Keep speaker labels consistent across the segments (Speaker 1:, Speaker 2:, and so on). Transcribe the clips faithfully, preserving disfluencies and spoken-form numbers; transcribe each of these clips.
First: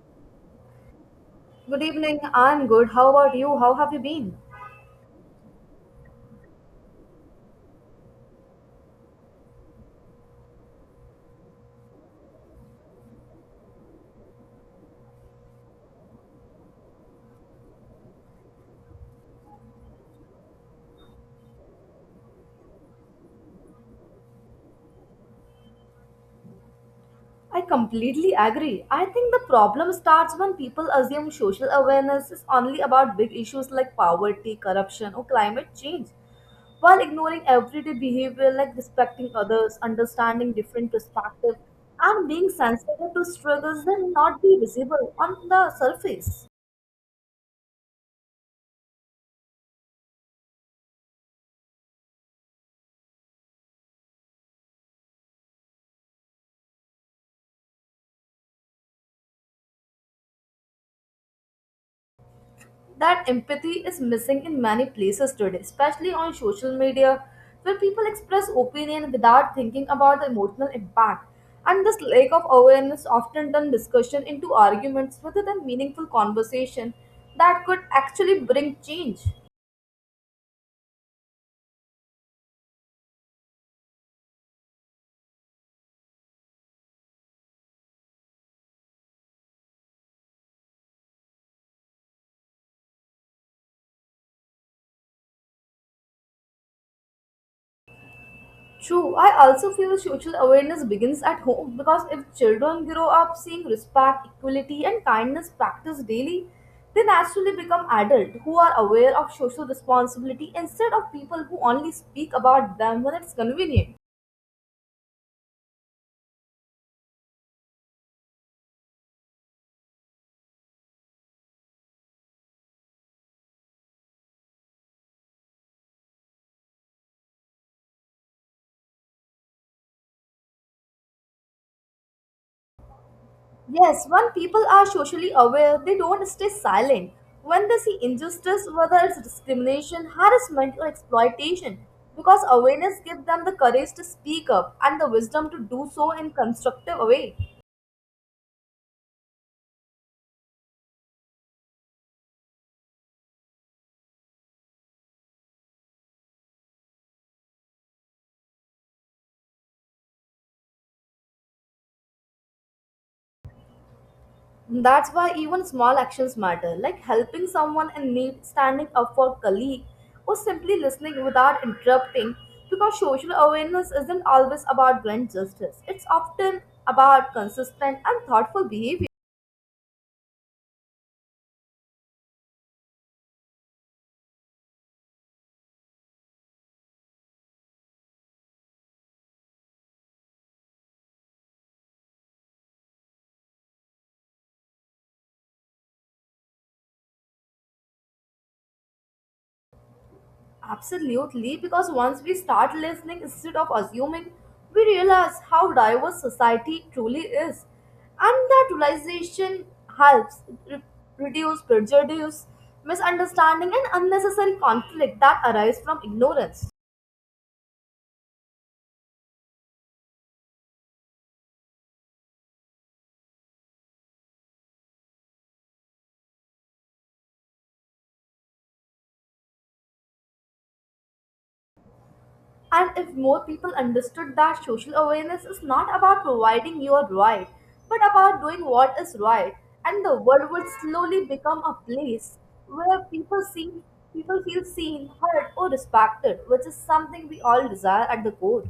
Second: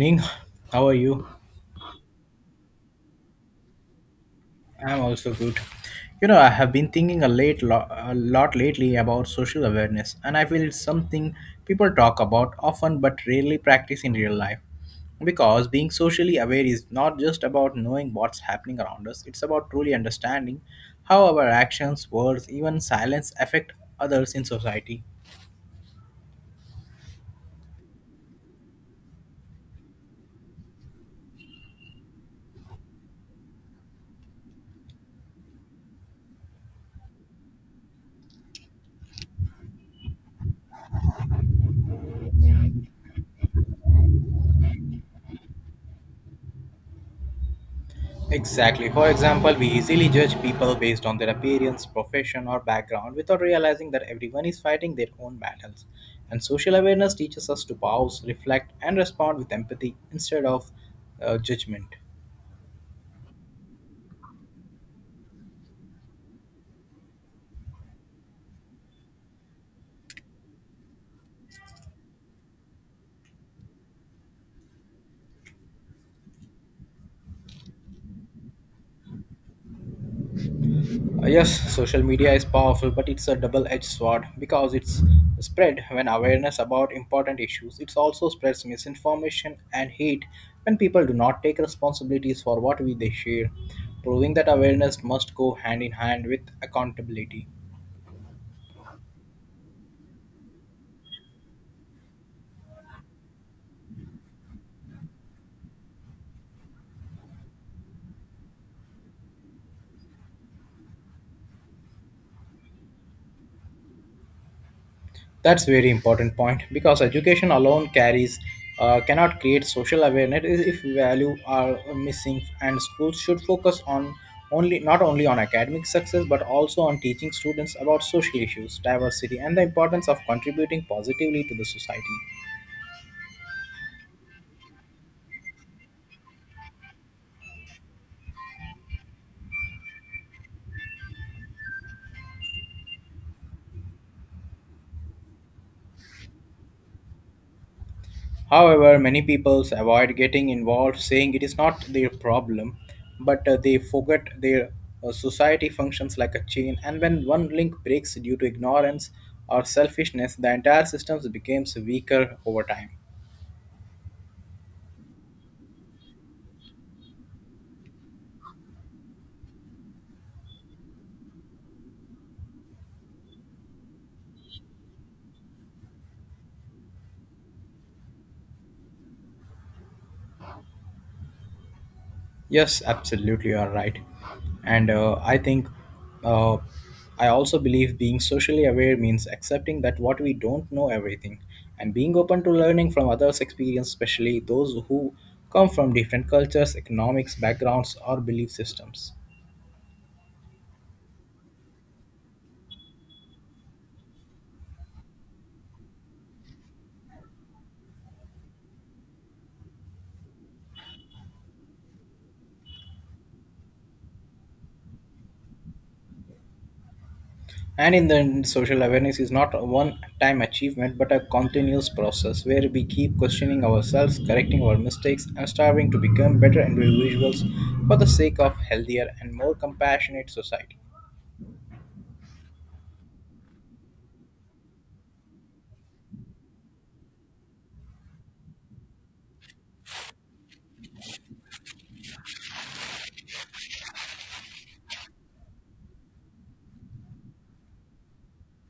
Speaker 1: Ning, how are you?
Speaker 2: Good evening. I'm good. How about you? How have you been?
Speaker 1: I'm also good. You know, I have been thinking a late lo- a lot lately about social awareness, and I feel it's something people talk about often but rarely practice in real life. Because being socially aware is not just about knowing what's happening around us; it's about truly understanding how our actions, words, even silence affect others in society.
Speaker 2: I completely agree. I think the problem starts when people assume social awareness is only about big issues like poverty, corruption, or climate change, while ignoring everyday behavior like respecting others, understanding different perspectives, and being sensitive to struggles that may not be visible on the surface.
Speaker 1: Exactly. For example, we easily judge people based on their appearance, profession, or background without realizing that everyone is fighting their own battles. And social awareness teaches us to pause, reflect, and respond with empathy instead of uh, judgment.
Speaker 2: That empathy is missing in many places today, especially on social media, where people express opinion without thinking about the emotional impact. And this lack of awareness often turns discussion into arguments rather than meaningful conversation that could actually bring change.
Speaker 1: Uh, Yes, social media is powerful, but it's a double edged sword because it's spread when awareness about important issues. It also spreads misinformation and hate when people do not take responsibilities for what we they share, proving that awareness must go hand in hand with accountability.
Speaker 2: True, I also feel social awareness begins at home because if children grow up seeing respect, equality, and kindness practiced daily, they naturally become adults who are aware of social responsibility instead of people who only speak about them when it's convenient.
Speaker 1: That's very important point because education alone carries uh, cannot create social awareness if value are missing, and schools should focus on only not only on academic success but also on teaching students about social issues, diversity, and the importance of contributing positively to the society.
Speaker 2: Yes, when people are socially aware, they don't stay silent. When they see injustice, whether it's discrimination, harassment, or exploitation, because awareness gives them the courage to speak up and the wisdom to do so in constructive way.
Speaker 1: However, many people avoid getting involved, saying it is not their problem, but uh, they forget their uh, society functions like a chain, and when one link breaks due to ignorance or selfishness, the entire system becomes weaker over time.
Speaker 2: That's why even small actions matter, like helping someone in need, standing up for a colleague, or simply listening without interrupting. Because social awareness isn't always about grand justice, it's often about consistent and thoughtful behavior.
Speaker 1: Yes, absolutely, you are right. And uh, I think uh, I also believe being socially aware means accepting that what we don't know everything and being open to learning from others' experience, especially those who come from different cultures, economics, backgrounds, or belief systems.
Speaker 2: Absolutely, because once we start listening instead of assuming, we realize how diverse society truly is. And that realization helps re- reduce prejudice, misunderstanding, and unnecessary conflict that arise from ignorance.
Speaker 1: And in the end, social awareness is not a one time achievement but a continuous process where we keep questioning ourselves, correcting our mistakes, and striving to become better individuals for the sake of healthier and more compassionate society.
Speaker 2: And if more people understood that social awareness is not about providing your right, but about doing what is right, and the world would slowly become a place where people see people feel seen, heard, or respected, which is something we all desire at the core.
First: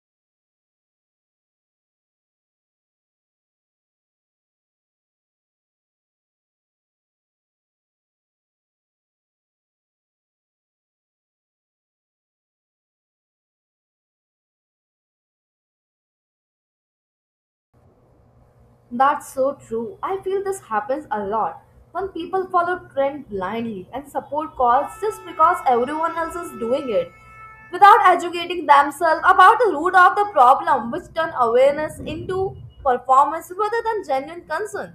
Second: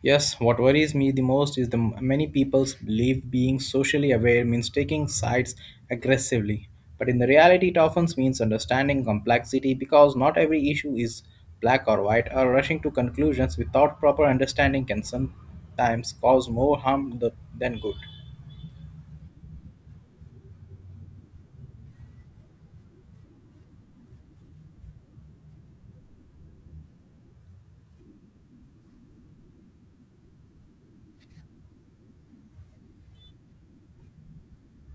Speaker 1: Yes, what worries me the most is the m- many people's believe being socially aware means taking sides aggressively. But in the reality, it often means understanding complexity because not every issue is black or white, or rushing to conclusions without proper understanding can sometimes cause more harm th- than good.
Speaker 2: That's so true. I feel this happens a lot when people follow trend blindly and support cause just because everyone else is doing it without educating themselves about the root of the problem which turn awareness into performance rather than genuine concern.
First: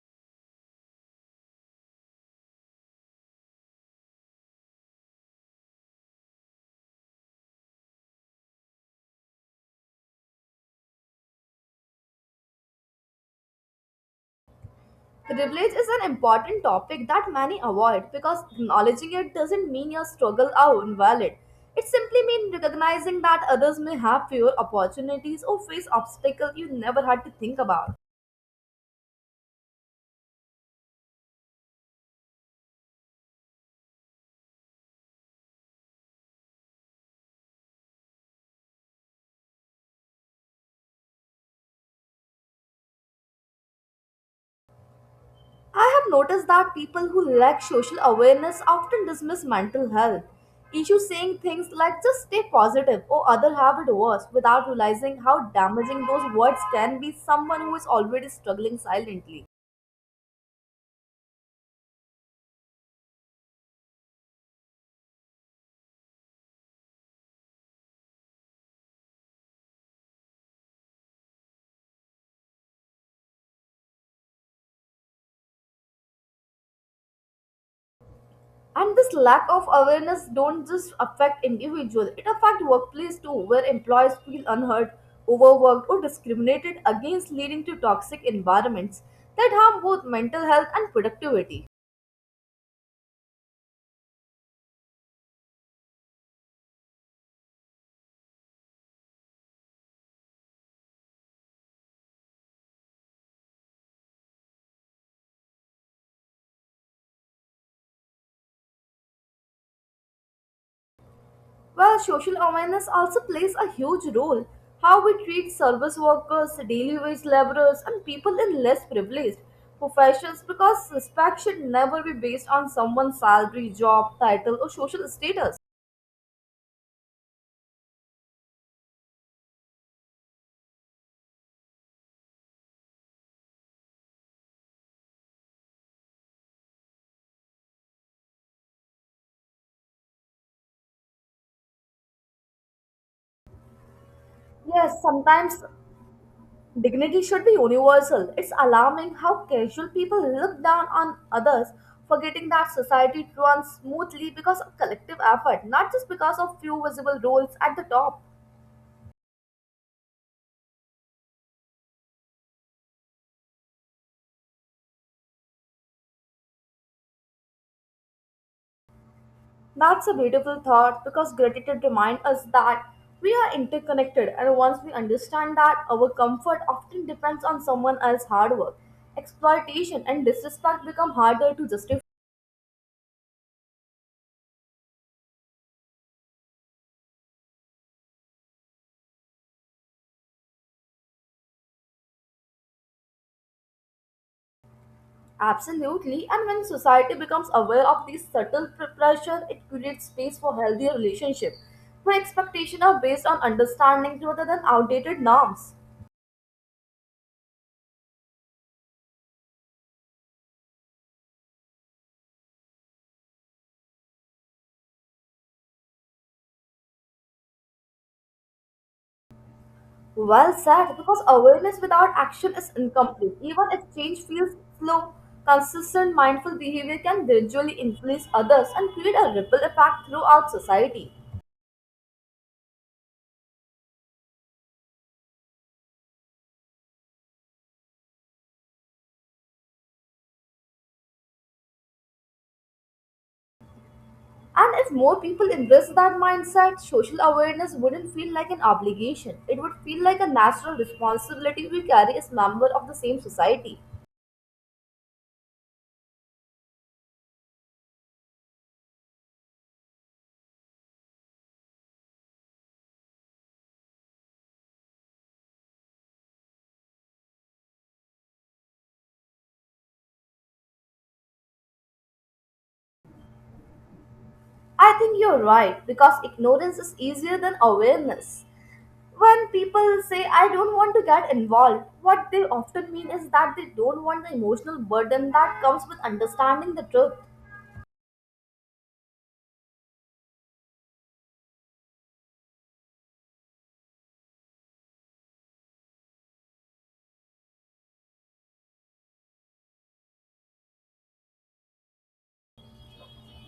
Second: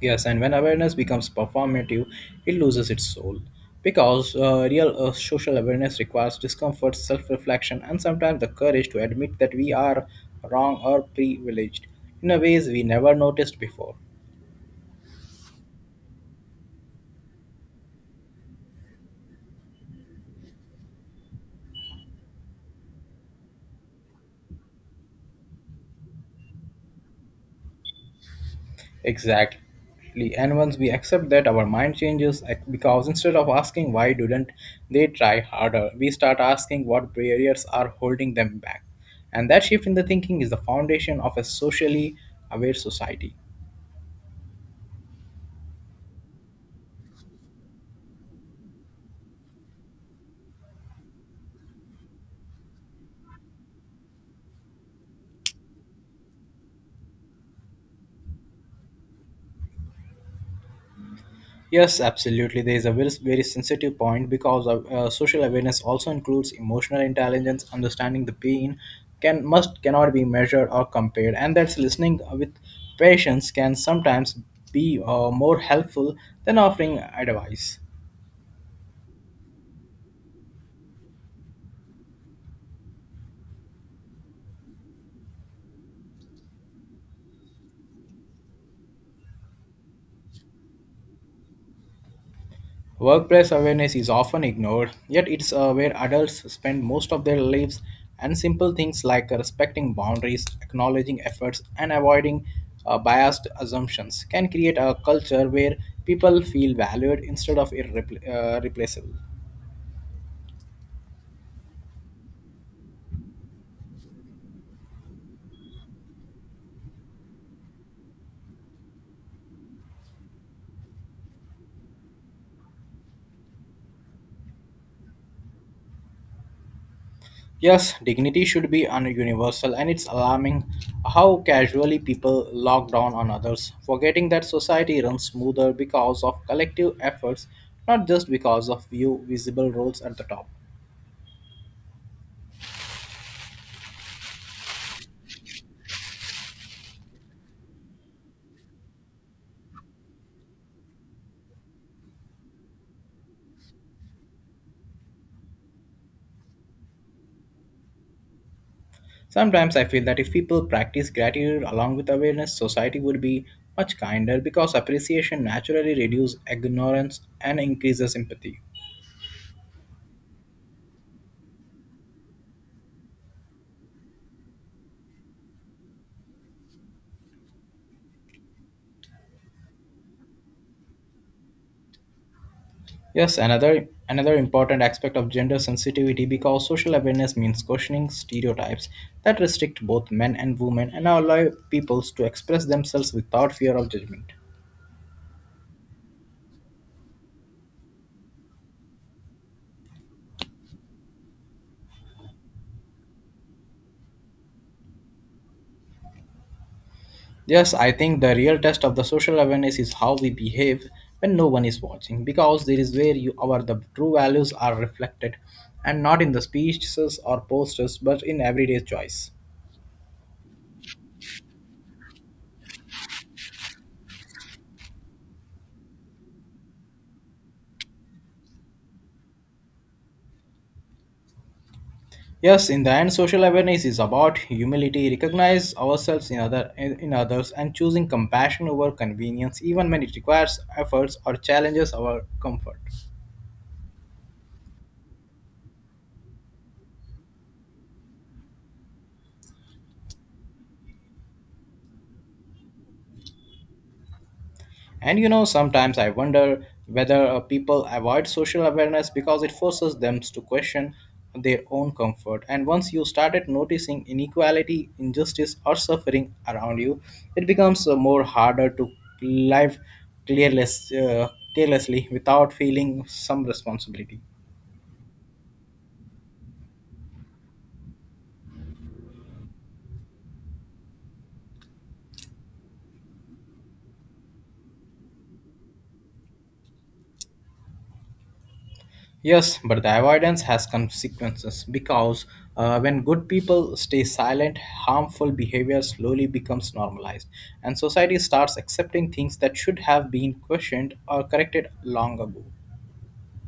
Speaker 1: Yes, and when awareness becomes performative, it loses its soul. Because uh, real uh, social awareness requires discomfort, self reflection, and sometimes the courage to admit that we are wrong or privileged in a ways we never noticed before.
Speaker 2: Privilege is an important topic that many avoid because acknowledging it doesn't mean your struggle are invalid. It simply means recognizing that others may have fewer opportunities or face obstacles you never had to think about.
Speaker 1: Exactly. And once we accept that, our mind changes ac- because instead of asking why didn't they try harder, we start asking what barriers are holding them back. And that shift in the thinking is the foundation of a socially aware society.
Speaker 2: I have noticed that people who lack social awareness often dismiss mental health issues, saying things like just stay positive or other have it worse without realizing how damaging those words can be someone who is already struggling silently.
Speaker 1: Yes, absolutely. There is a very, very sensitive point because of, uh, social awareness also includes emotional intelligence, understanding the pain can must cannot be measured or compared, and that's listening with patience can sometimes be uh, more helpful than offering advice.
Speaker 2: And this lack of awareness don't just affect individuals; it affects workplace too, where employees feel unheard, overworked or discriminated against leading to toxic environments that harm both mental health and productivity.
Speaker 1: Workplace awareness is often ignored, yet it's uh, where adults spend most of their lives, and simple things like uh, respecting boundaries, acknowledging efforts, and avoiding uh, biased assumptions can create a culture where people feel valued instead of irrepl- uh, replaceable.
Speaker 2: Well, social awareness also plays a huge role. How we treat service workers, daily wage laborers, and people in less privileged professions because respect should never be based on someone's salary, job, title, or social status.
Speaker 1: Yes, dignity should be un- universal, and it's alarming how casually people lock down on others, forgetting that society runs smoother because of collective efforts, not just because of few visible roles at the top.
Speaker 2: Yes, sometimes dignity should be universal. It's alarming how casual people look down on others, forgetting that society runs smoothly because of collective effort, not just because of few visible roles at the top.
Speaker 1: Sometimes I feel that if people practice gratitude along with awareness, society would be much kinder because appreciation naturally reduces ignorance and increases empathy.
Speaker 2: That's a beautiful thought because gratitude reminds us that we are interconnected, and once we understand that, our comfort often depends on someone else's hard work. Exploitation and disrespect become harder to justify.
Speaker 1: Yes, another another important aspect of gender sensitivity because social awareness means questioning stereotypes that restrict both men and women and allow peoples to express themselves without fear of judgment.
Speaker 2: Absolutely, and when society becomes aware of these subtle pre- pressure, it creates space for healthier relationships where expectations are based on understanding rather than outdated norms.
Speaker 1: Yes, I think the real test of the social awareness is how we behave when no one is watching, because there is where you our the true values are reflected, and not in the speeches or posters, but in everyday choice.
Speaker 2: Well said, because awareness without action is incomplete. Even if change feels slow, consistent mindful behavior can gradually influence others and create a ripple effect throughout society.
Speaker 1: Yes, in the end, social awareness is about humility, recognize ourselves in other in, in others, and choosing compassion over convenience, even when it requires efforts or challenges our comfort.
Speaker 2: And if more people embrace that mindset, social awareness wouldn't feel like an obligation. It would feel like a natural responsibility we carry as members of the same society.
Speaker 1: And you know, sometimes I wonder whether uh, people avoid social awareness because it forces them to question their own comfort. And once you started noticing inequality, injustice, or suffering around you, it becomes uh, more harder to live careless, uh, carelessly without feeling some responsibility.
Speaker 2: I think you're right, because ignorance is easier than awareness. When people say, I don't want to get involved, what they often mean is that they don't want the emotional burden that comes with understanding the truth.
Speaker 1: Yes, but the avoidance has consequences because uh, when good people stay silent, harmful behavior slowly becomes normalized, and society starts accepting things that should have been questioned or corrected long ago.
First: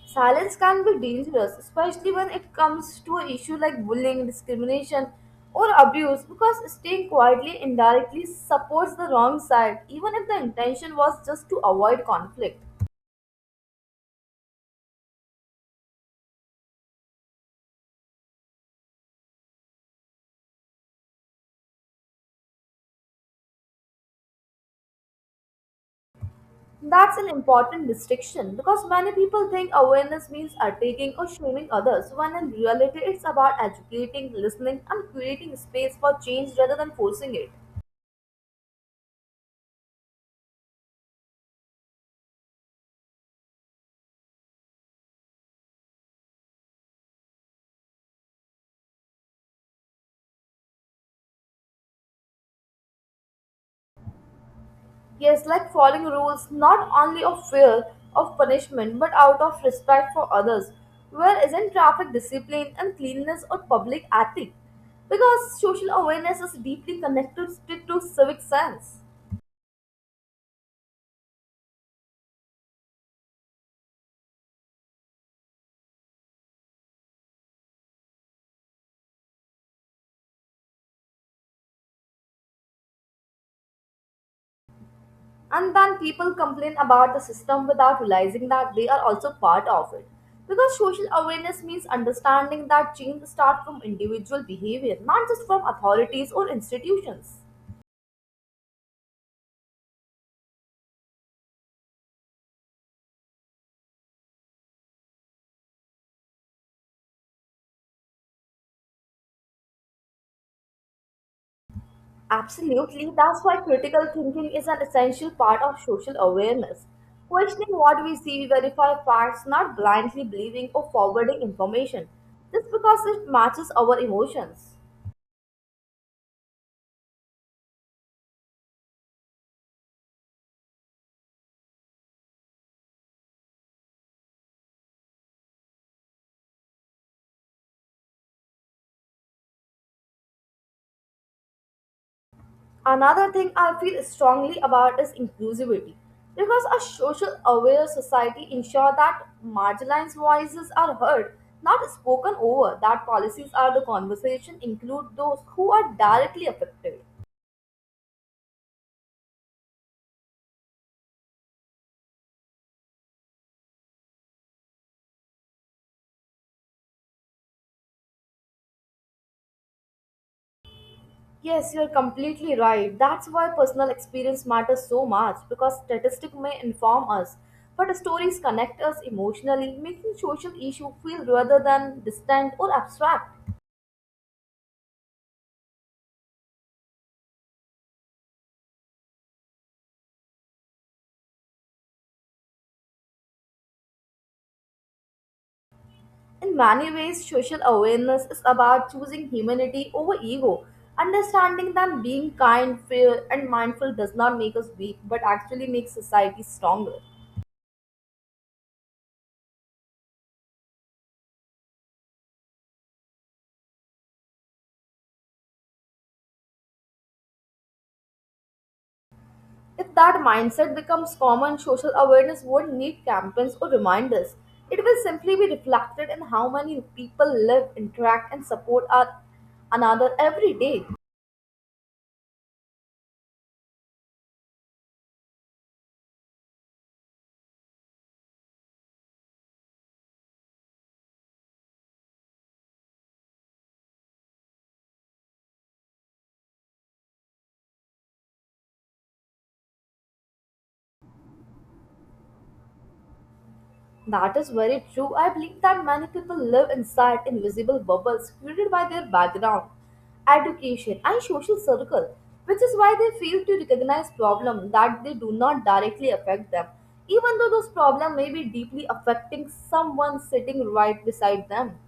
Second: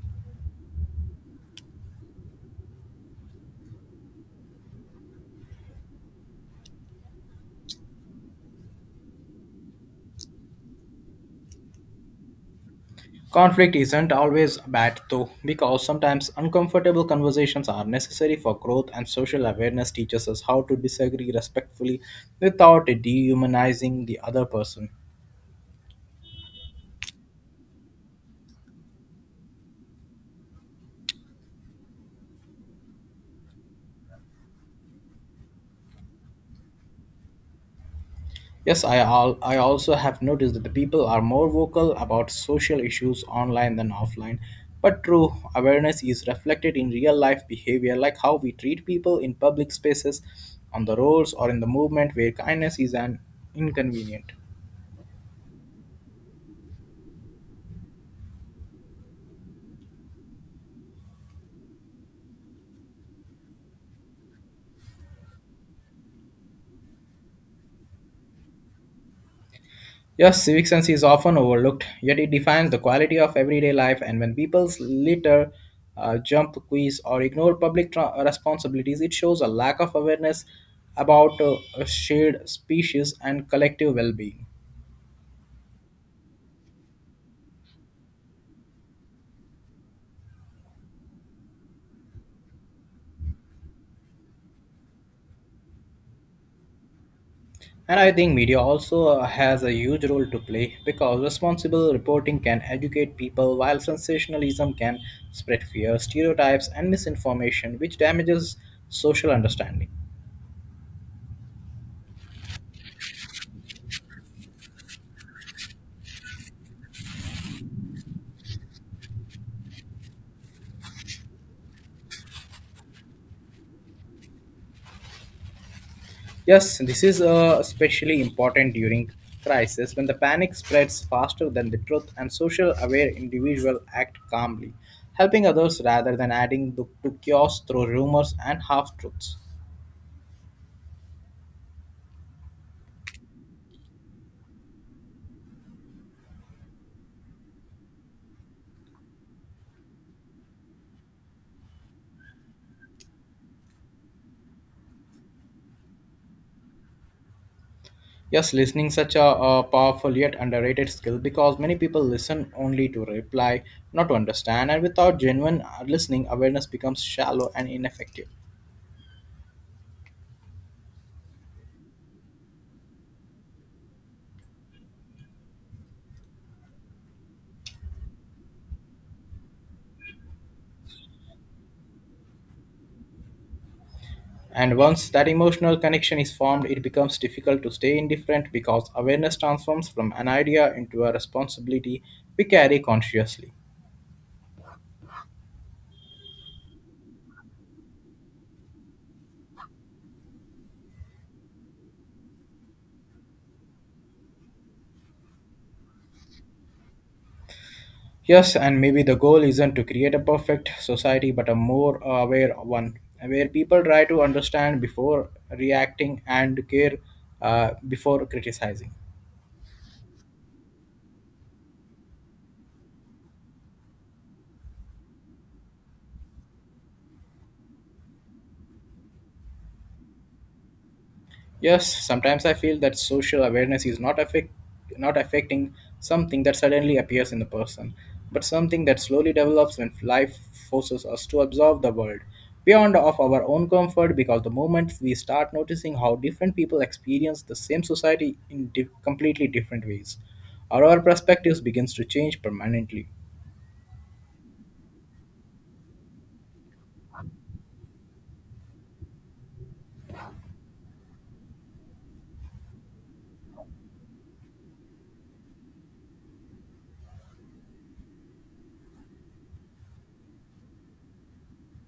Speaker 2: Silence can be dangerous, especially when it comes to an issue like bullying, discrimination, or abuse, because staying quietly indirectly supports the wrong side, even if the intention was just to avoid conflict.
Speaker 1: Conflict isn't always bad, though, because sometimes uncomfortable conversations are necessary for growth, and social awareness teaches us how to disagree respectfully without dehumanizing the other person.
Speaker 2: That's an important distinction because many people think awareness means attacking or shaming others, when in reality, it's about educating, listening, and creating space for change rather than forcing it.
Speaker 1: Yes, I, al- I also have noticed that the people are more vocal about social issues online than offline. But true, awareness is reflected in real life behavior, like how we treat people in public spaces, on the roads, or in the movement where kindness is an inconvenient.
Speaker 2: Yes, like following rules not only of fear of punishment but out of respect for others, where isn't traffic discipline and cleanliness or public ethic? Because social awareness is deeply connected to civic sense.
Speaker 1: Yes, civic sense is often overlooked, yet it defines the quality of everyday life. And when people litter, uh, jump quiz, or ignore public tra- responsibilities, it shows a lack of awareness about uh, a shared species and collective well being.
Speaker 2: And then people complain about the system without realizing that they are also part of it. Because social awareness means understanding that change starts from individual behavior, not just from authorities or institutions.
Speaker 1: And I think media also uh, has a huge role to play because responsible reporting can educate people while sensationalism can spread fear, stereotypes, and misinformation, which damages social understanding.
Speaker 2: Absolutely, that's why critical thinking is an essential part of social awareness. Questioning what we see, we verify facts, not blindly believing or forwarding information just because it matches our emotions.
Speaker 1: Yes, this is uh, especially important during crisis when the panic spreads faster than the truth, and social aware individuals act calmly, helping others rather than adding to, to chaos through rumors and half truths.
Speaker 2: Another thing I feel strongly about is inclusivity. Because a social aware society ensure that marginalized voices are heard, not spoken over, that policies are the conversation include those who are directly affected.
Speaker 1: Yes, listening such a, uh powerful yet underrated skill because many people listen only to reply, not to understand, and without genuine uh, listening, awareness becomes shallow and ineffective.
Speaker 2: Yes, you're completely right. That's why personal experience matters so much because statistics may inform us, but stories connect us emotionally, making social issue feel rather than distant or abstract.
Speaker 1: And once that emotional connection is formed, it becomes difficult to stay indifferent because awareness transforms from an idea into a responsibility we carry consciously.
Speaker 2: In many ways, social awareness is about choosing humanity over ego. Understanding that being kind, fair, and mindful does not make us weak but actually makes society stronger.
Speaker 1: Yes, and maybe the goal isn't to create a perfect society but a more aware one, where people try to understand before reacting and care uh, before criticizing.
Speaker 2: If that mindset becomes common, social awareness won't need campaigns or reminders. It will simply be reflected in how many people live, interact, and support our, another every day.
Speaker 1: Yes, sometimes I feel that social awareness is not affect not affecting something that suddenly appears in the person, but something that slowly develops when life forces us to observe the world beyond of our own comfort, because the moment we start noticing how different people experience the same society in di- completely different ways, our perspectives begins to change permanently.
Speaker 2: That is very true. I believe that many people live inside invisible bubbles created by their background, education, and social circle, which is why they fail to recognize problems that they do not directly affect them, even though those problems may be deeply affecting someone sitting right beside them.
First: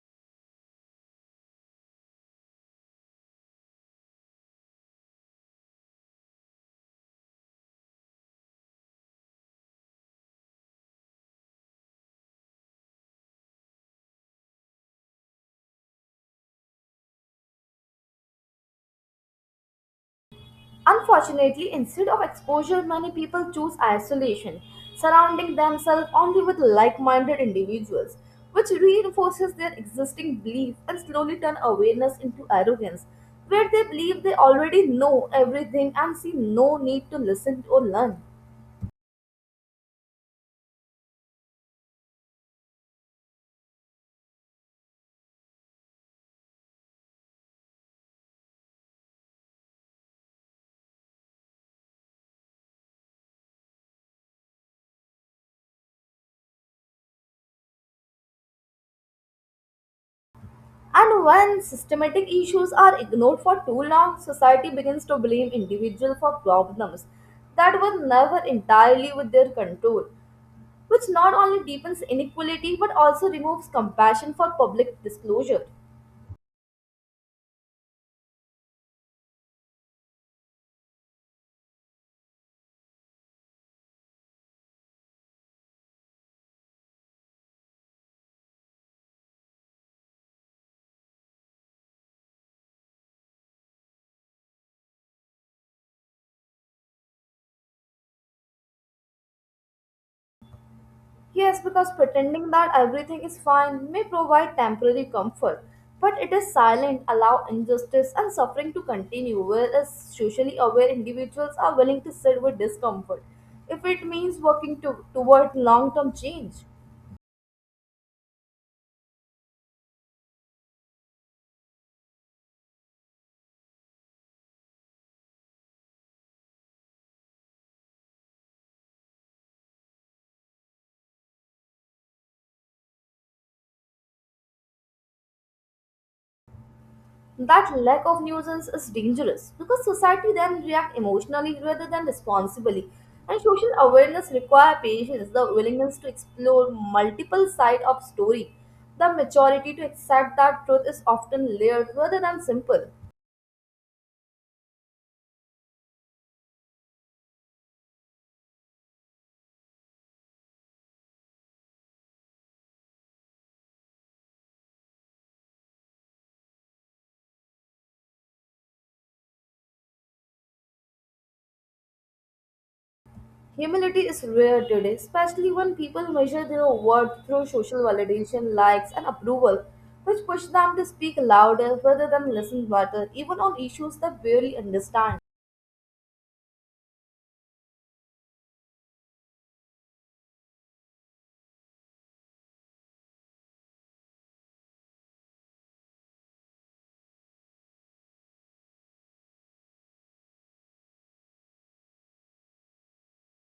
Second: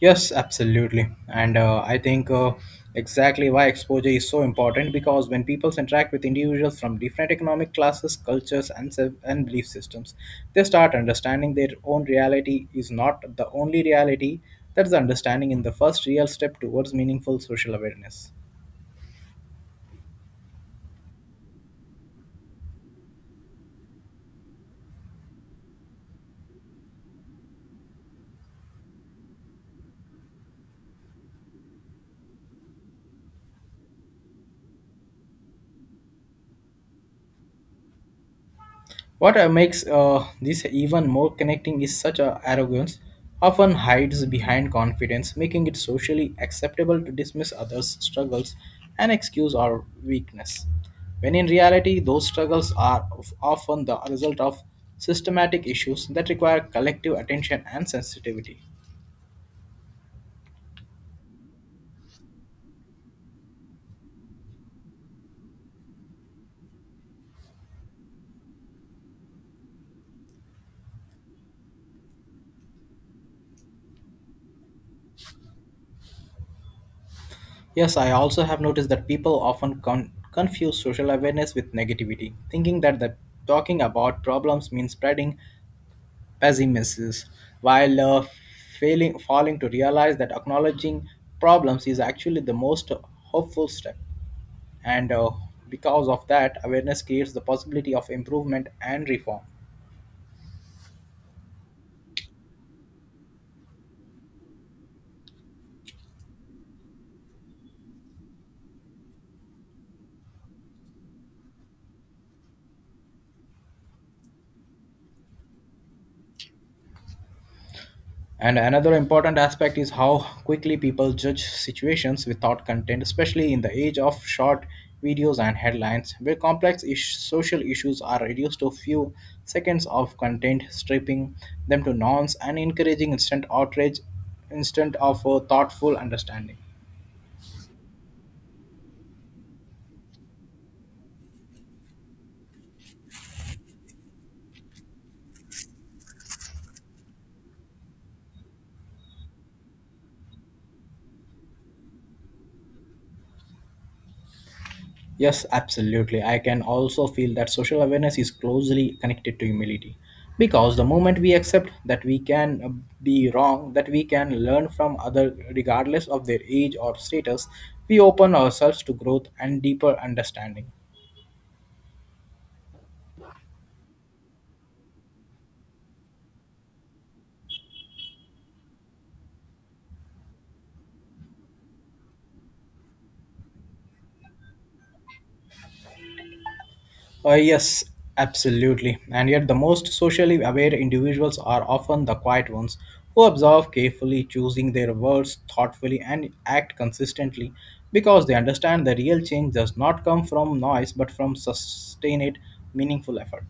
Speaker 1: Yes, absolutely. And uh, I think uh, exactly why exposure is so important because when people interact with individuals from different economic classes, cultures, and, self- and belief systems, they start understanding their own reality is not the only reality. That's the understanding in the first real step towards meaningful social awareness.
Speaker 2: Unfortunately, instead of exposure, many people choose isolation, surrounding themselves only with like minded individuals, which reinforces their existing belief and slowly turn awareness into arrogance, where they believe they already know everything and see no need to listen or learn.
Speaker 1: What uh, makes uh, this even more connecting is such a arrogance often hides behind confidence, making it socially acceptable to dismiss others' struggles and excuse our weakness. When in reality, those struggles are of- often the result of systematic issues that require collective attention and sensitivity.
Speaker 2: And when systematic issues are ignored for too long, society begins to blame individuals for problems that were never entirely with their control which not only deepens inequality but also removes compassion for public disclosure.
Speaker 1: Yes, I also have noticed that people often con- confuse social awareness with negativity, thinking that the talking about problems means spreading pessimists while uh, failing falling to realize that acknowledging problems is actually the most hopeful step, and uh, because of that awareness creates the possibility of improvement and reform.
Speaker 2: Yes, because pretending that everything is fine may provide temporary comfort, but it is silent, allow injustice and suffering to continue, whereas socially aware individuals are willing to sit with discomfort if it means working to, toward long term change.
Speaker 1: And another important aspect is how quickly people judge situations without content, especially in the age of short videos and headlines, where complex ish- social issues are reduced to few seconds of content, stripping them to nouns and encouraging instant outrage instead of a thoughtful understanding.
Speaker 2: That lack of nuisance is dangerous because society then reacts emotionally rather than responsibly. And social awareness requires patience, the willingness to explore multiple sides of story, the maturity to accept that truth is often layered rather than simple.
Speaker 1: Yes, absolutely. I can also feel that social awareness is closely connected to humility. Because the moment we accept that we can uh, be wrong, that we can learn from other, regardless of their age or status, we open ourselves to growth and deeper understanding.
Speaker 2: Humility is rare today, especially when people measure their worth through social validation, likes, and approval, which push them to speak louder rather than listen better, even on issues they barely understand.
Speaker 1: Uh, yes, absolutely. And yet, the most socially aware individuals are often the quiet ones who observe carefully, choosing their words thoughtfully, and act consistently because they understand the real change does not come from noise but from sustained, meaningful effort.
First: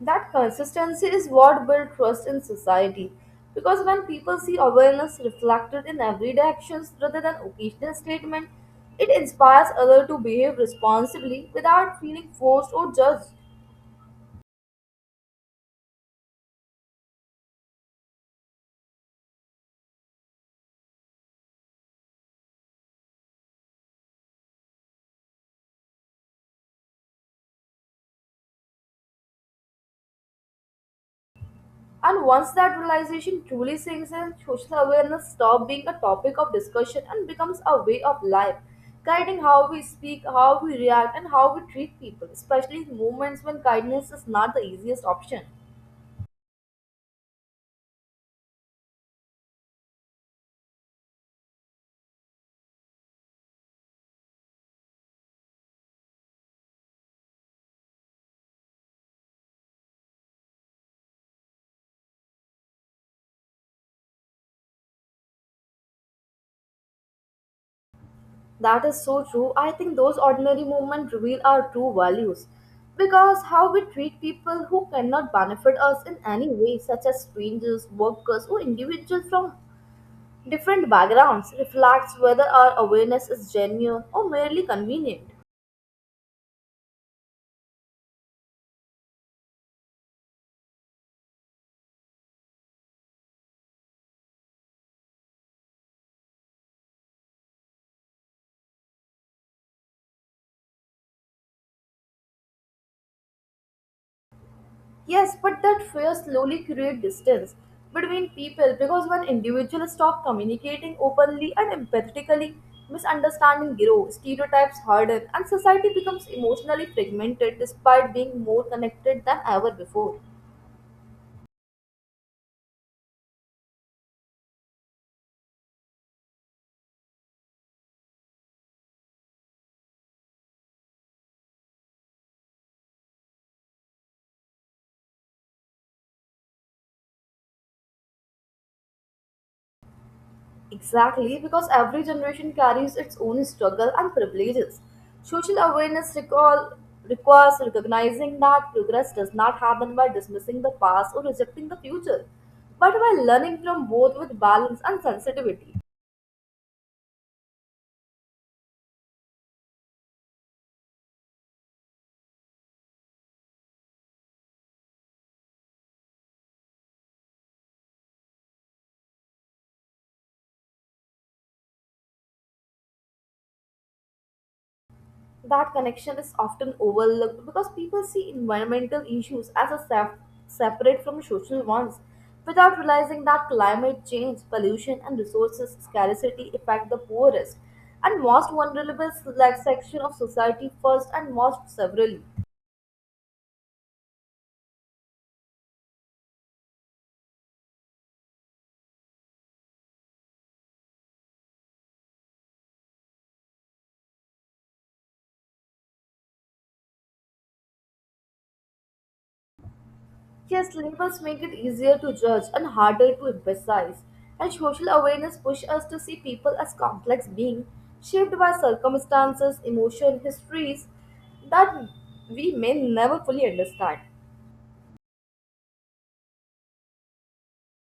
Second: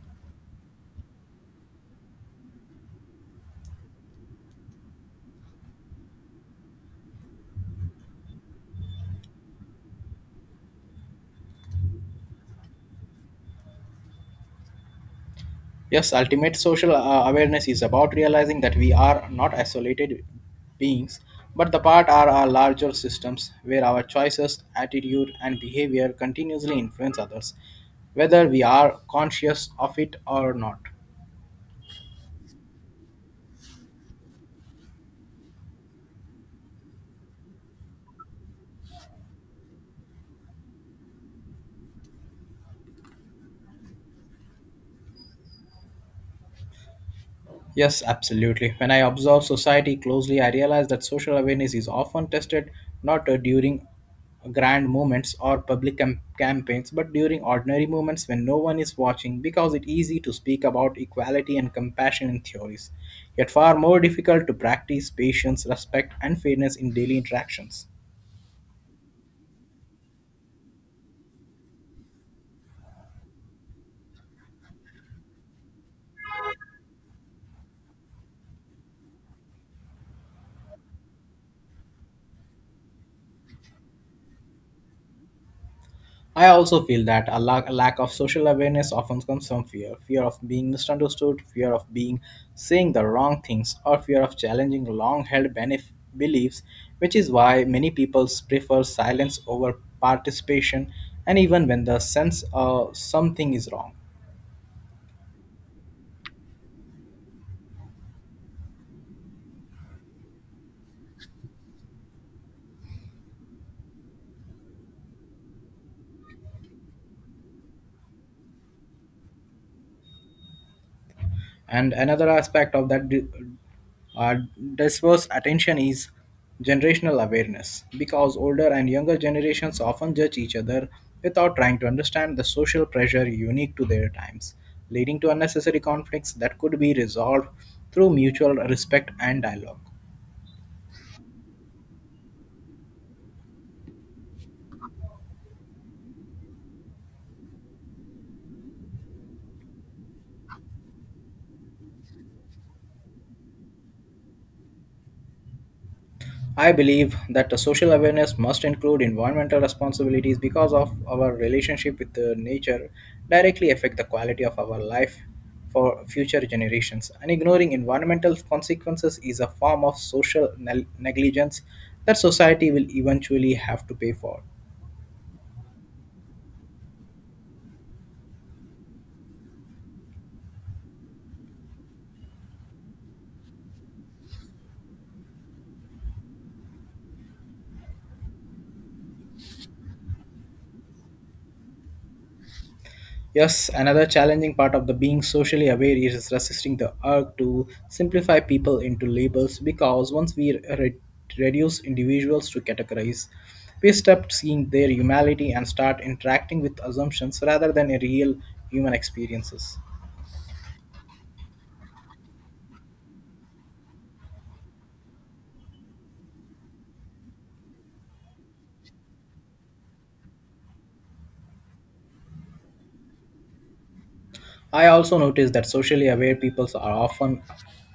Speaker 2: That consistency is what builds trust in society. Because when people see awareness reflected in everyday actions rather than occasional statements, it inspires others to behave responsibly without feeling forced or judged.
Speaker 1: Yes, ultimate social uh, awareness is about realizing that we are not isolated beings, but the part are our larger systems where our choices, attitude, and behavior continuously influence others, whether we are conscious of it or not.
Speaker 2: And once that realization truly sinks in, social awareness stops being a topic of discussion and becomes a way of life, guiding how we speak, how we react, and how we treat people, especially in moments when kindness is not the easiest option.
Speaker 1: Yes, absolutely. When I observe society closely, I realize that social awareness is often tested not uh, during grand moments or public cam- campaigns, but during ordinary moments when no one is watching, because it's easy to speak about equality and compassion in theories, yet far more difficult to practice patience, respect, and fairness in daily interactions.
Speaker 2: That is so true. I think those ordinary movements reveal our true values. Because how we treat people who cannot benefit us in any way, such as strangers, workers, or individuals from different backgrounds, reflects whether our awareness is genuine or merely convenient.
Speaker 1: I also feel that a lack, a lack of social awareness often comes from fear fear of being misunderstood, fear of being saying the wrong things, or fear of challenging long held benef- beliefs, which is why many people prefer silence over participation, and even when the sense of something is wrong.
Speaker 2: Yes, but that fear slowly creates distance between people because when individuals stop communicating openly and empathetically, misunderstanding grow, stereotypes harden, and society becomes emotionally fragmented despite being more connected than ever before.
Speaker 1: And another aspect of that di- uh, diverse attention is generational awareness because older and younger generations often judge each other without trying to understand the social pressure unique to their times, leading to unnecessary conflicts that could be resolved through mutual respect and dialogue.
Speaker 2: Exactly, because every generation carries its own struggle and privileges. Social awareness recall, requires recognizing that progress does not happen by dismissing the past or rejecting the future, but by learning from both with balance and sensitivity.
Speaker 1: I believe that the social awareness must include environmental responsibilities because of our relationship with the nature directly affect the quality of our life for future generations. And ignoring environmental consequences is a form of social neg- negligence that society will eventually have to pay for.
Speaker 2: That connection is often overlooked because people see environmental issues as a sep- separate from social ones without realizing that climate change, pollution, and resources scarcity affect the poorest and most vulnerable select section of society first and most severely.
Speaker 1: Yes, another challenging part of the being socially aware is resisting the urge to simplify people into labels because once we re- reduce individuals to categories, we stop seeing their humanity and start interacting with assumptions rather than a real human experiences.
Speaker 2: Yes, labels make it easier to judge and harder to emphasize, and social awareness pushes us to see people as complex beings shaped by circumstances, emotion, histories that we may never fully understand.
Speaker 1: I also noticed that socially aware people are often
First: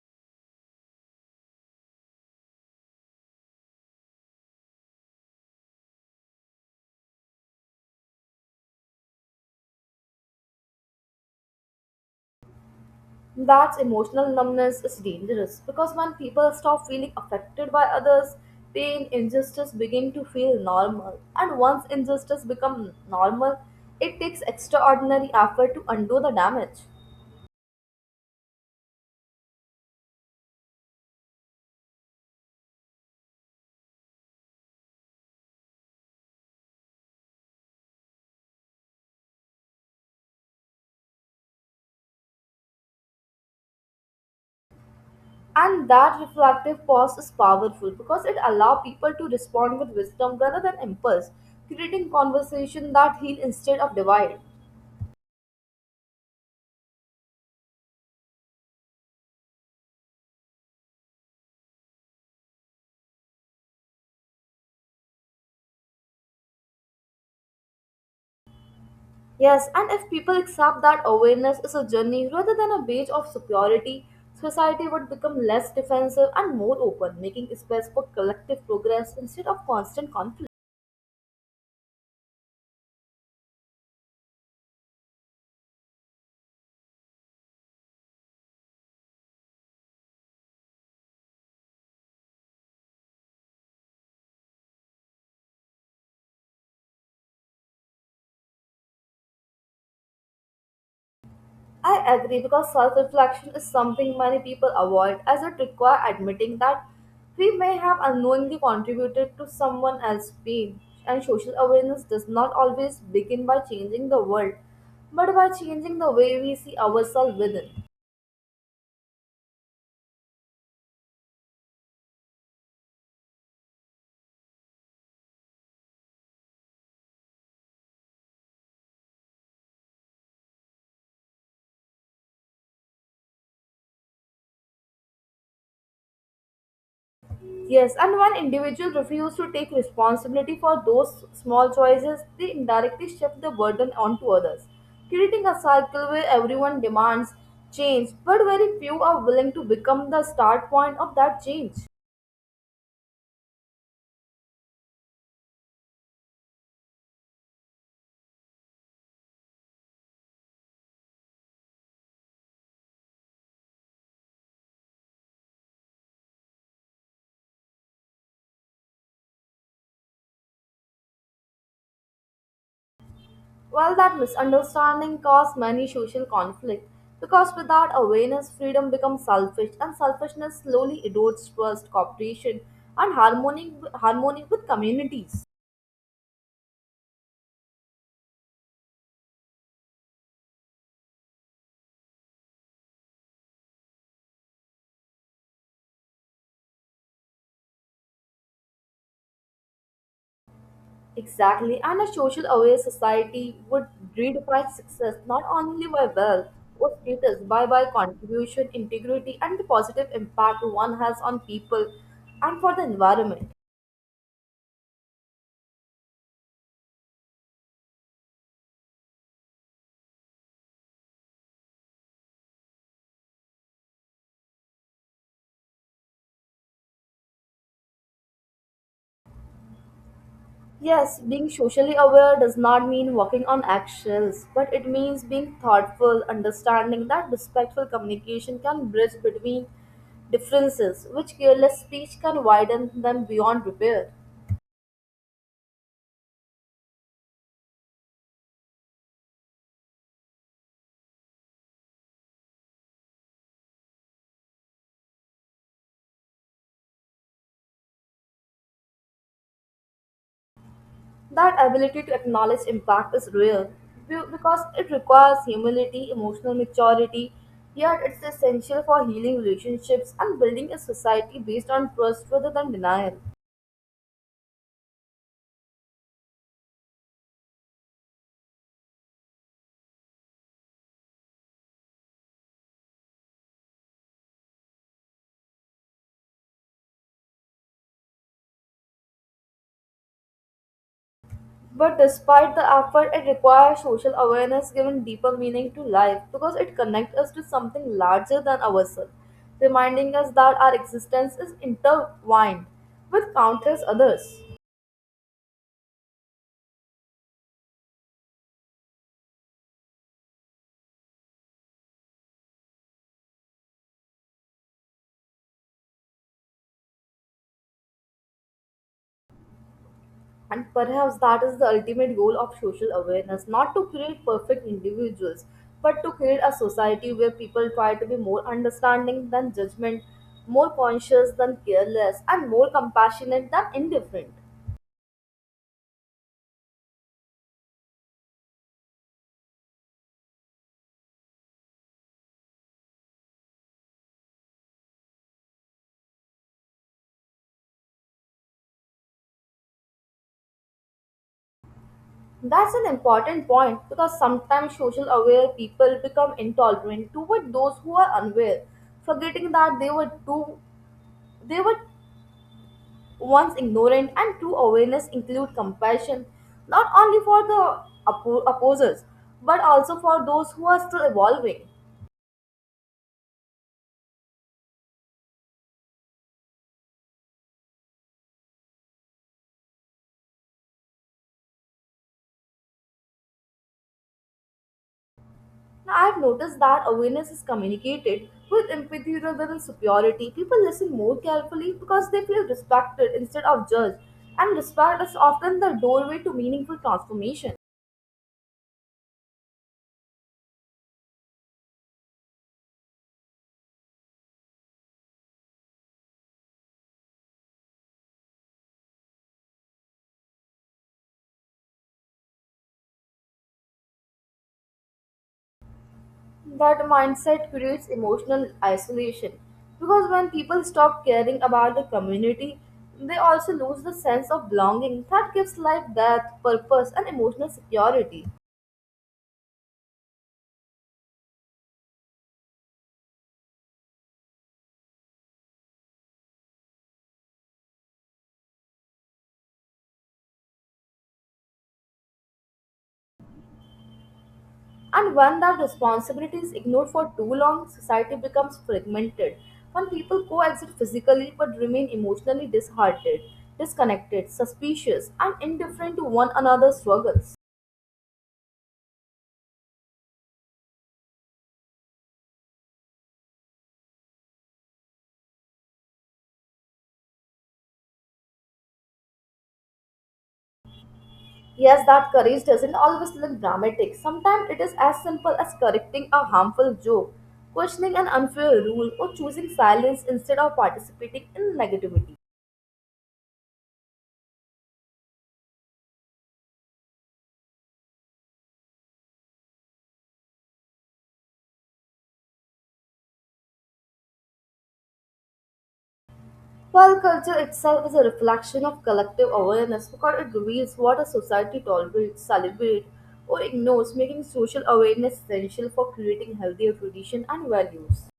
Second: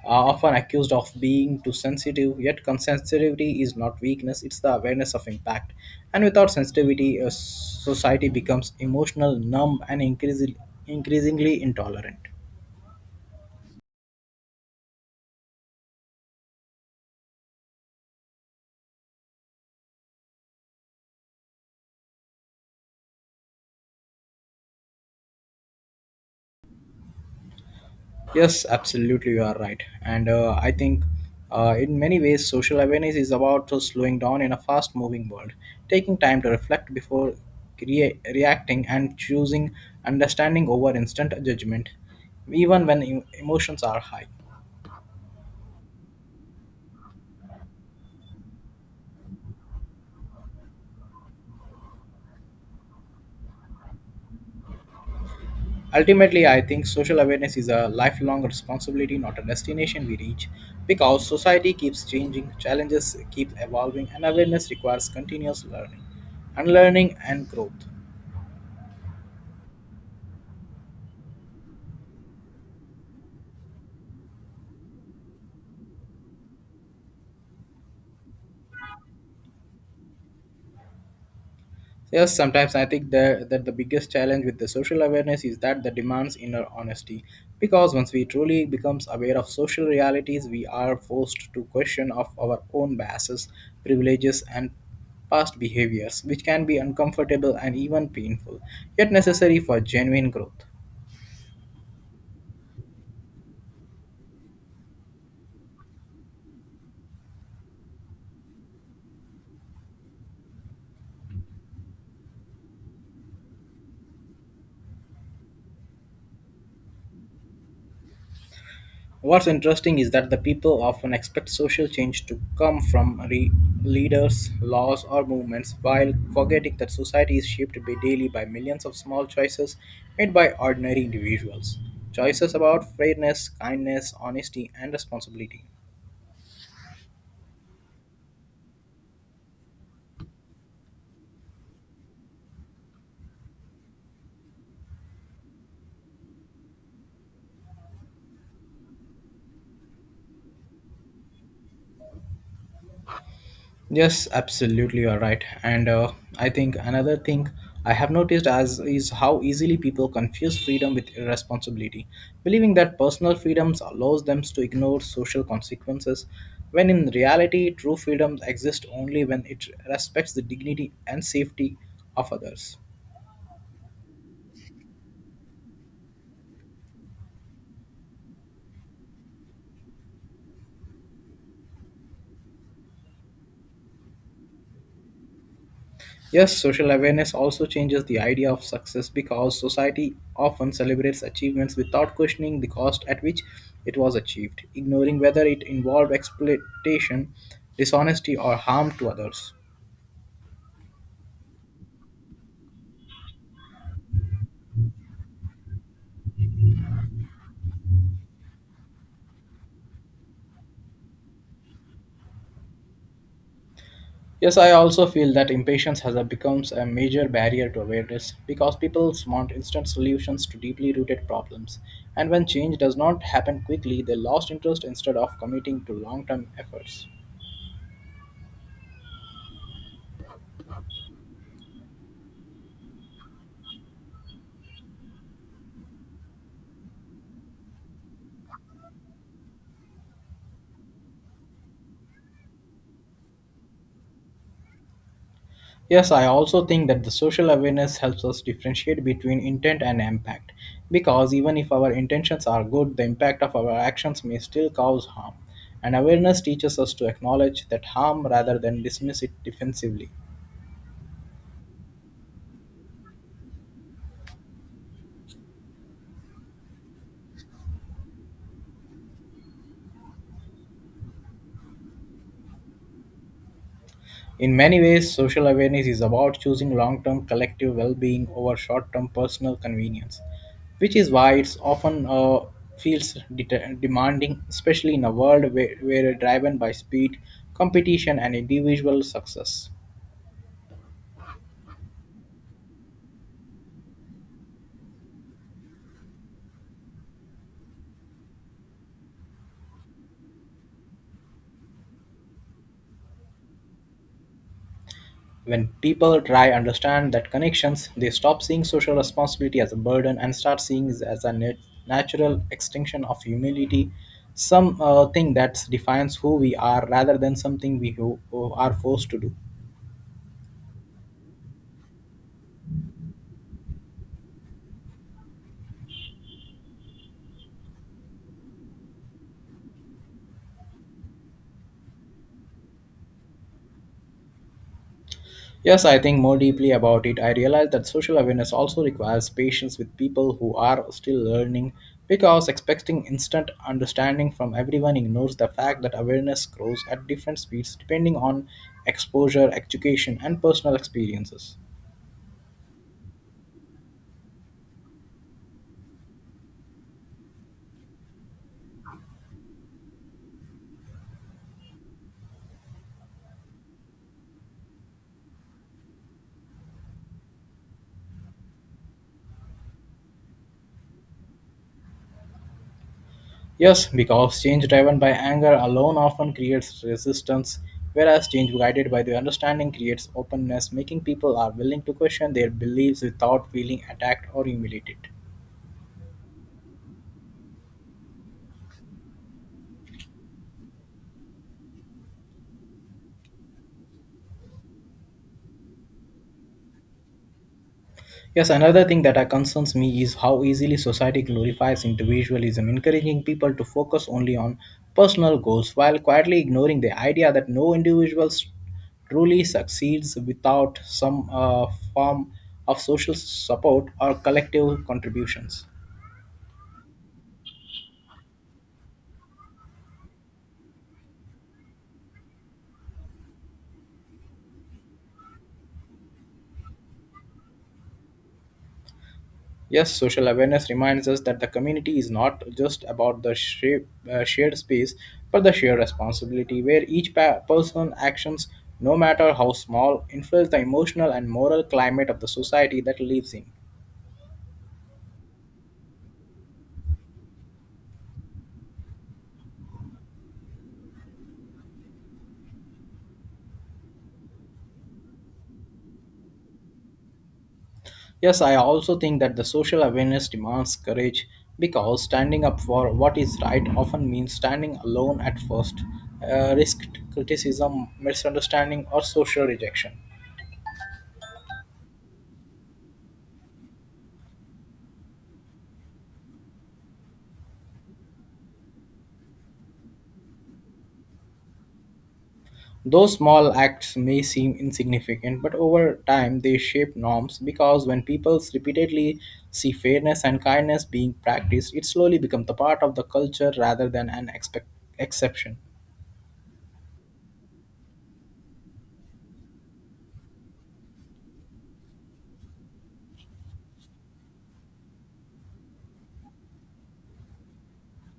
Speaker 1: are often accused of being too sensitive, yet sensitivity is not weakness, it's the awareness of impact. And without sensitivity, a society becomes emotional, numb, and increasingly, increasingly intolerant.
Speaker 2: That emotional numbness is dangerous because when people stop feeling affected by others, pain, injustice begin to feel normal, and once injustice becomes normal, it takes extraordinary effort to undo the damage.
Speaker 1: Yes, absolutely, you are right. And uh, I think uh, in many ways, social awareness is about uh, slowing down in a fast moving world, taking time to reflect before rea- reacting and choosing understanding over instant judgment, even when em- emotions are high.
Speaker 2: And that reflective pause is powerful because it allows people to respond with wisdom rather than impulse, creating conversation that heal instead of divide.
Speaker 1: Ultimately, I think social awareness is a lifelong responsibility, not a destination we reach, because society keeps changing, challenges keep evolving, and awareness requires continuous learning, unlearning, and growth.
Speaker 2: Yes, and if people accept that awareness is a journey rather than a badge of superiority, society would become less defensive and more open, making space for collective progress instead of constant conflict.
Speaker 1: Yes, sometimes I think that, that the biggest challenge with the social awareness is that the demands inner honesty. Because once we truly becomes aware of social realities, we are forced to question of our own biases, privileges, and past behaviors, which can be uncomfortable and even painful, yet necessary for genuine growth.
Speaker 2: I agree because self reflection is something many people avoid as it requires admitting that we may have unknowingly contributed to someone else's pain. And social awareness does not always begin by changing the world, but by changing the way we see ourselves within.
Speaker 1: What's interesting is that the people often expect social change to come from re- leaders, laws, or movements, while forgetting that society is shaped by daily by millions of small choices made by ordinary individuals. Choices about fairness, kindness, honesty, and responsibility.
Speaker 2: Yes, and when individuals refuse to take responsibility for those small choices, they indirectly shift the burden onto others, creating a cycle where everyone demands change, but very few are willing to become the start point of that change.
Speaker 1: Yes, absolutely, you're right. And uh, I think another thing I have noticed as is how easily people confuse freedom with irresponsibility, believing that personal freedoms allows them to ignore social consequences, when in reality, true freedoms exist only when it respects the dignity and safety of others.
Speaker 2: While that misunderstanding causes many social conflict, because without awareness, freedom becomes selfish, and selfishness slowly erodes trust, cooperation, and harmony, harmony with communities.
Speaker 1: Yes, social awareness also changes the idea of success because society often celebrates achievements without questioning the cost at which it was achieved, ignoring whether it involved exploitation, dishonesty, or harm to others.
Speaker 2: Exactly, and a social aware society would redefine success not only by wealth or status, but by contribution, integrity, and the positive impact one has on people and for the environment.
Speaker 1: Yes, I also feel that impatience has a- becomes a major barrier to awareness because people want instant solutions to deeply rooted problems, and when change does not happen quickly, they lost interest instead of committing to long-term efforts.
Speaker 2: Yes, being socially aware does not mean walking on eggshells, but it means being thoughtful, understanding that respectful communication can bridge between differences, which careless speech can widen them beyond repair.
Speaker 1: Yes, I also think that the social awareness helps us differentiate between intent and impact because even if our intentions are good, the impact of our actions may still cause harm. And awareness teaches us to acknowledge that harm rather than dismiss it defensively.
Speaker 2: That ability to acknowledge impact is rare be- because it requires humility, emotional maturity, yet it's essential for healing relationships and building a society based on trust rather than denial.
Speaker 1: In many ways, social awareness is about choosing long term collective well being over short term personal convenience, which is why it's often uh, feels det- demanding, especially in a world where, where driven by speed, competition, and individual success.
Speaker 2: But despite the effort, it requires social awareness given deeper meaning to life because it connects us to something larger than ourselves, reminding us that our existence is intertwined with countless others.
Speaker 1: When people try understand that connections, they stop seeing social responsibility as a burden and start seeing it as a nat- natural extension of humility, some uh, thing that defines who we are rather than something we who, who are forced to do.
Speaker 2: And perhaps that is the ultimate goal of social awareness not to create perfect individuals, but to create a society where people try to be more understanding than judgment, more conscious than careless, and more compassionate than indifferent.
Speaker 1: Yes, I think more deeply about it. I realize that social awareness also requires patience with people who are still learning because expecting instant understanding from everyone ignores the fact that awareness grows at different speeds depending on exposure, education, and personal experiences.
Speaker 2: That's an important point because sometimes social aware people become intolerant toward those who are unaware, forgetting that they were too they were One's ignorant and true awareness include compassion not only for the oppo- opposers but also for those who are still evolving.
Speaker 1: Yes, because change driven by anger alone often creates resistance, whereas change guided by the understanding creates openness, making people are willing to question their beliefs without feeling attacked or humiliated.
Speaker 2: Now, I've noticed that awareness is communicated with empathy rather than superiority. People listen more carefully because they feel respected instead of judged, and respect is often the doorway to meaningful transformation.
Speaker 1: Yes, another thing that uh, concerns me is how easily society glorifies individualism, encouraging people to focus only on personal goals while quietly ignoring the idea that no individual s- truly succeeds without some uh, form of social support or collective contributions.
Speaker 2: That mindset creates emotional isolation because when people stop caring about the community, they also lose the sense of belonging that gives life depth, purpose, and emotional security.
Speaker 1: Yes, social awareness reminds us that the community is not just about the shape, uh, shared space, but the shared responsibility where each pa- person's actions, no matter how small, influence the emotional and moral climate of the society that lives in.
Speaker 2: And when that responsibility is ignored for too long, society becomes fragmented. When people coexist physically but remain emotionally disheartened, disconnected, suspicious, and indifferent to one another's struggles.
Speaker 1: Yes, I also think that the social awareness demands courage because standing up for what is right often means standing alone at first, uh, risked criticism, misunderstanding, or social rejection.
Speaker 2: Yes, that courage doesn't always look dramatic. Sometimes it is as simple as correcting a harmful joke, questioning an unfair rule, or choosing silence instead of participating in negativity.
Speaker 1: Those small acts may seem insignificant, but over time they shape norms because when people repeatedly see fairness and kindness being practiced, it slowly becomes the part of the culture rather than an expect- exception.
Speaker 2: Well, culture itself is a reflection of collective awareness because it reveals what a society tolerates, celebrates, or ignores, making social awareness essential for creating healthier tradition and values.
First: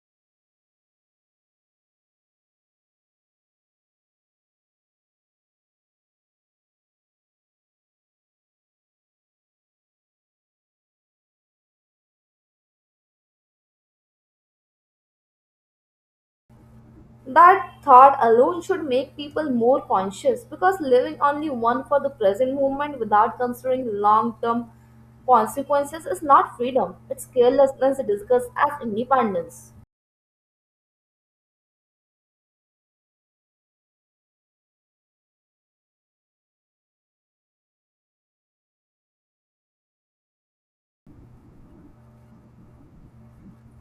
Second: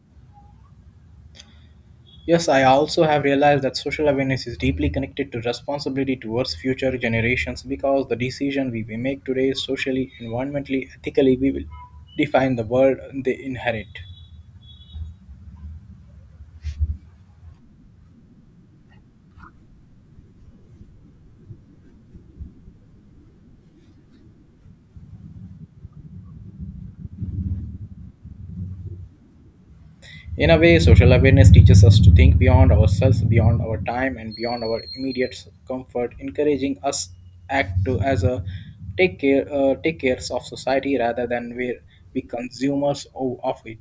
Speaker 1: Yes, I also have realized that social awareness is deeply connected to responsibility towards future generations because the decision we we make today socially, environmentally, ethically, we will define the world they inherit.
Speaker 2: That thought alone should make people more conscious because living only one for the present moment without considering long term consequences is not freedom, it's carelessness discussed as independence.
Speaker 1: In a way, social awareness teaches us to think beyond ourselves, beyond our time, and beyond our immediate comfort, encouraging us act to as a take care uh, take cares of society rather than we be consumers of, of it.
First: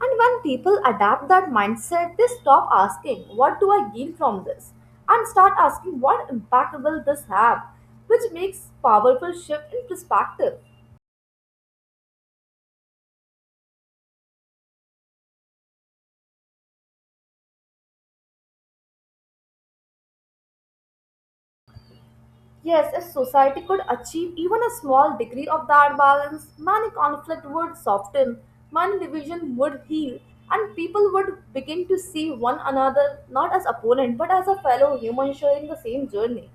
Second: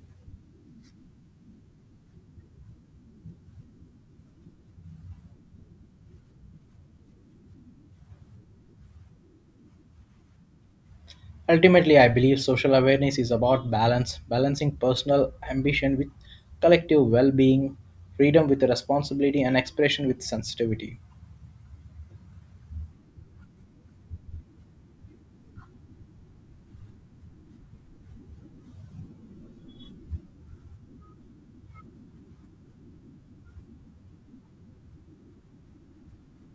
Speaker 2: And when people adapt that mindset, they stop asking, "What do I gain from this?" and start asking, "What impact will this have?" which makes powerful shift in perspective.
Speaker 1: Ultimately, I believe social awareness is about balance, balancing personal ambition with collective well-being, freedom with responsibility, and expression with sensitivity.
Speaker 2: Yes, if society could achieve even a small degree of that balance, many conflict would soften, many division would heal, and people would begin to see one another not as opponent but as a fellow human sharing the same journey.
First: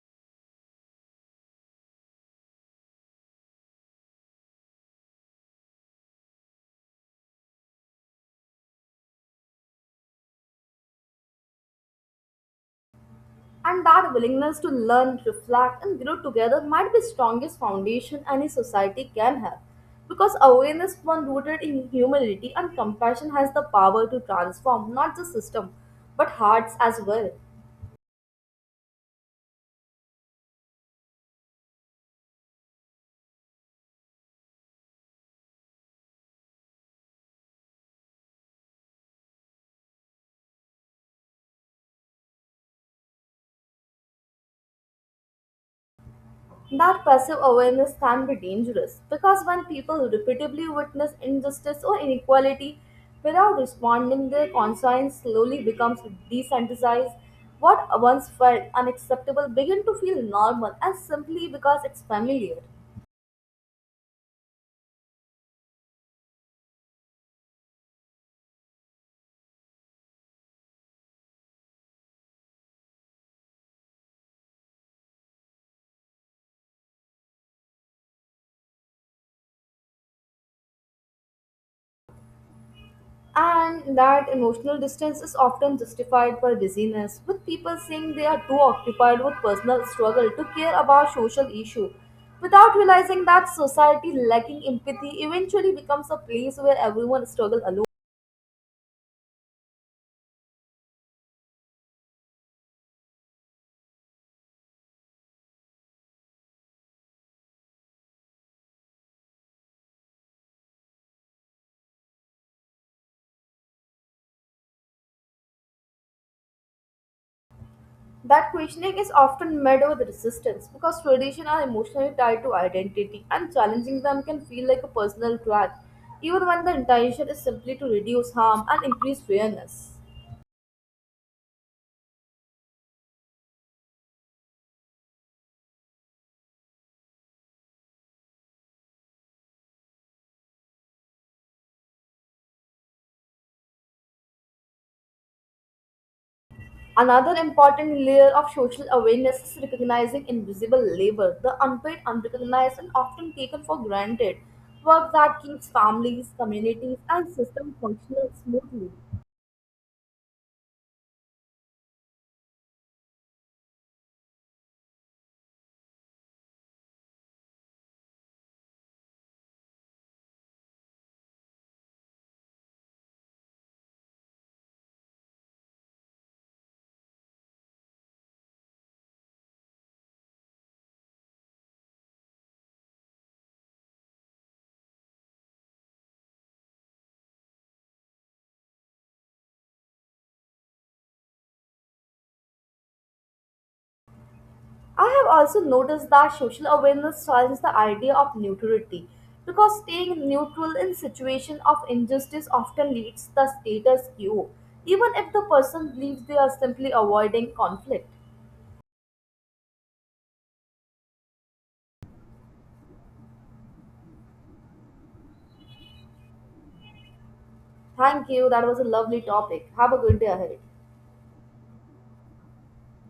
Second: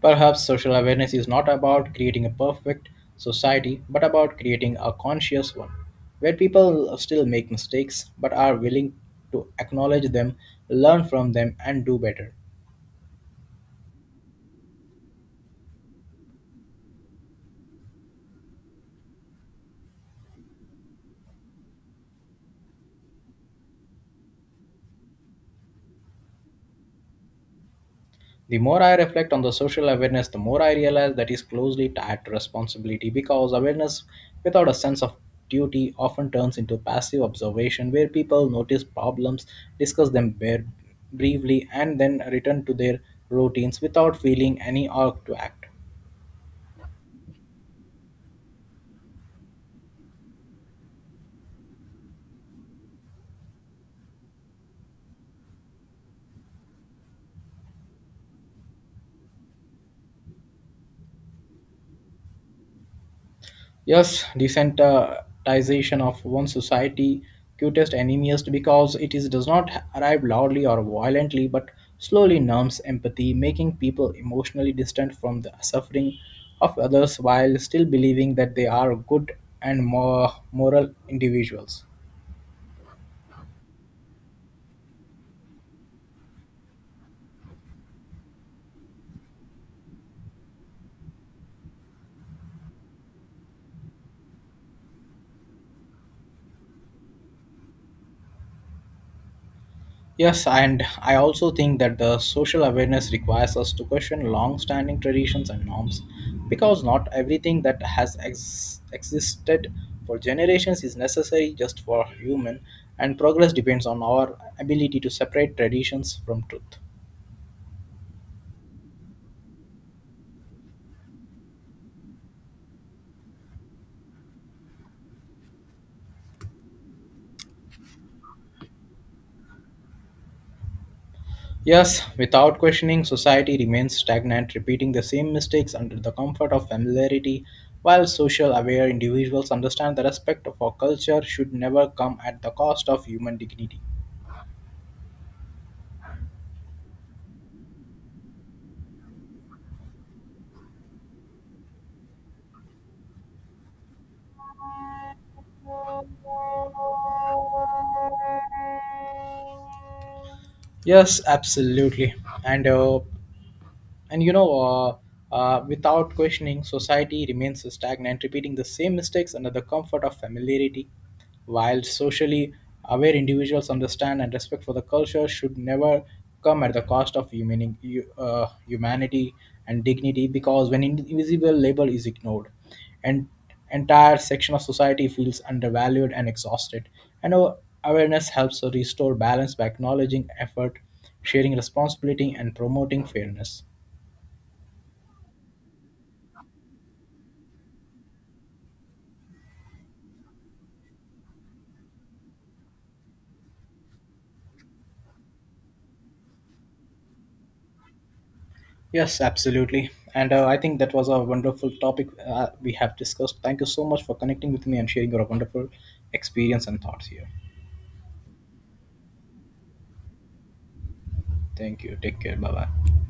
Speaker 1: Perhaps social awareness is not about creating a perfect society, but about creating a conscious one, where people still make mistakes but are willing to acknowledge them, learn from them, and do better.
Speaker 2: And that willingness to learn, reflect, and grow together might be strongest foundation any society can have. Because awareness, one rooted in humility and compassion, has the power to transform not just system but hearts as well.
Speaker 1: The more I reflect on the social awareness, the more I realize that is closely tied to responsibility because awareness without a sense of duty often turns into passive observation where people notice problems, discuss them bare- briefly, and then return to their routines without feeling any urge to act.
Speaker 2: That passive awareness can be dangerous because when people repeatedly witness injustice or inequality without responding, their conscience slowly becomes desensitized. What once felt unacceptable begin to feel normal and simply because it's familiar.
Speaker 1: Yes, desensitization of one society cutest enemies because it is does not arrive loudly or violently but slowly numbs empathy, making people emotionally distant from the suffering of others while still believing that they are good and more moral individuals.
Speaker 2: And that emotional distance is often justified by busyness, with people saying they are too occupied with personal struggle to care about social issue, without realizing that society lacking empathy eventually becomes a place where everyone struggles alone.
Speaker 1: Yes, and I also think that the social awareness requires us to question long standing traditions and norms because not everything that has ex- existed for generations is necessary just for human, and progress depends on our ability to separate traditions from truth.
Speaker 2: That questioning is often met with resistance because traditions are emotionally tied to identity, and challenging them can feel like a personal threat, even when the intention is simply to reduce harm and increase fairness.
Speaker 1: Yes, without questioning, society remains stagnant, repeating the same mistakes under the comfort of familiarity, while social aware individuals understand the respect of our culture should never come at the cost of human dignity.
Speaker 2: Another important layer of social awareness is recognizing invisible labor, the unpaid, unrecognized, and often taken for granted work that keeps families, communities, and systems functional smoothly.
Speaker 1: Yes, absolutely. And uh, and you know, uh, uh, Without questioning, society remains stagnant, repeating the same mistakes under the comfort of familiarity. While socially aware individuals understand and respect for the culture should never come at the cost of human, uh, humanity and dignity, because when invisible labor is ignored, an entire section of society feels undervalued and exhausted. And our awareness helps to restore balance by acknowledging effort, sharing responsibility, and promoting fairness.
Speaker 2: I have also noticed that social awareness challenges the idea of neutrality because staying neutral in situation of injustice often leads to the status quo, even if the person believes they are simply avoiding conflict.
Speaker 1: Yes, absolutely. And uh, I think that was a wonderful topic uh, we have discussed. Thank you so much for connecting with me and sharing your wonderful experience and thoughts here.
Speaker 2: Thank you. That was a lovely topic. Have a good day ahead.
Speaker 1: Thank you. Take care. Bye bye.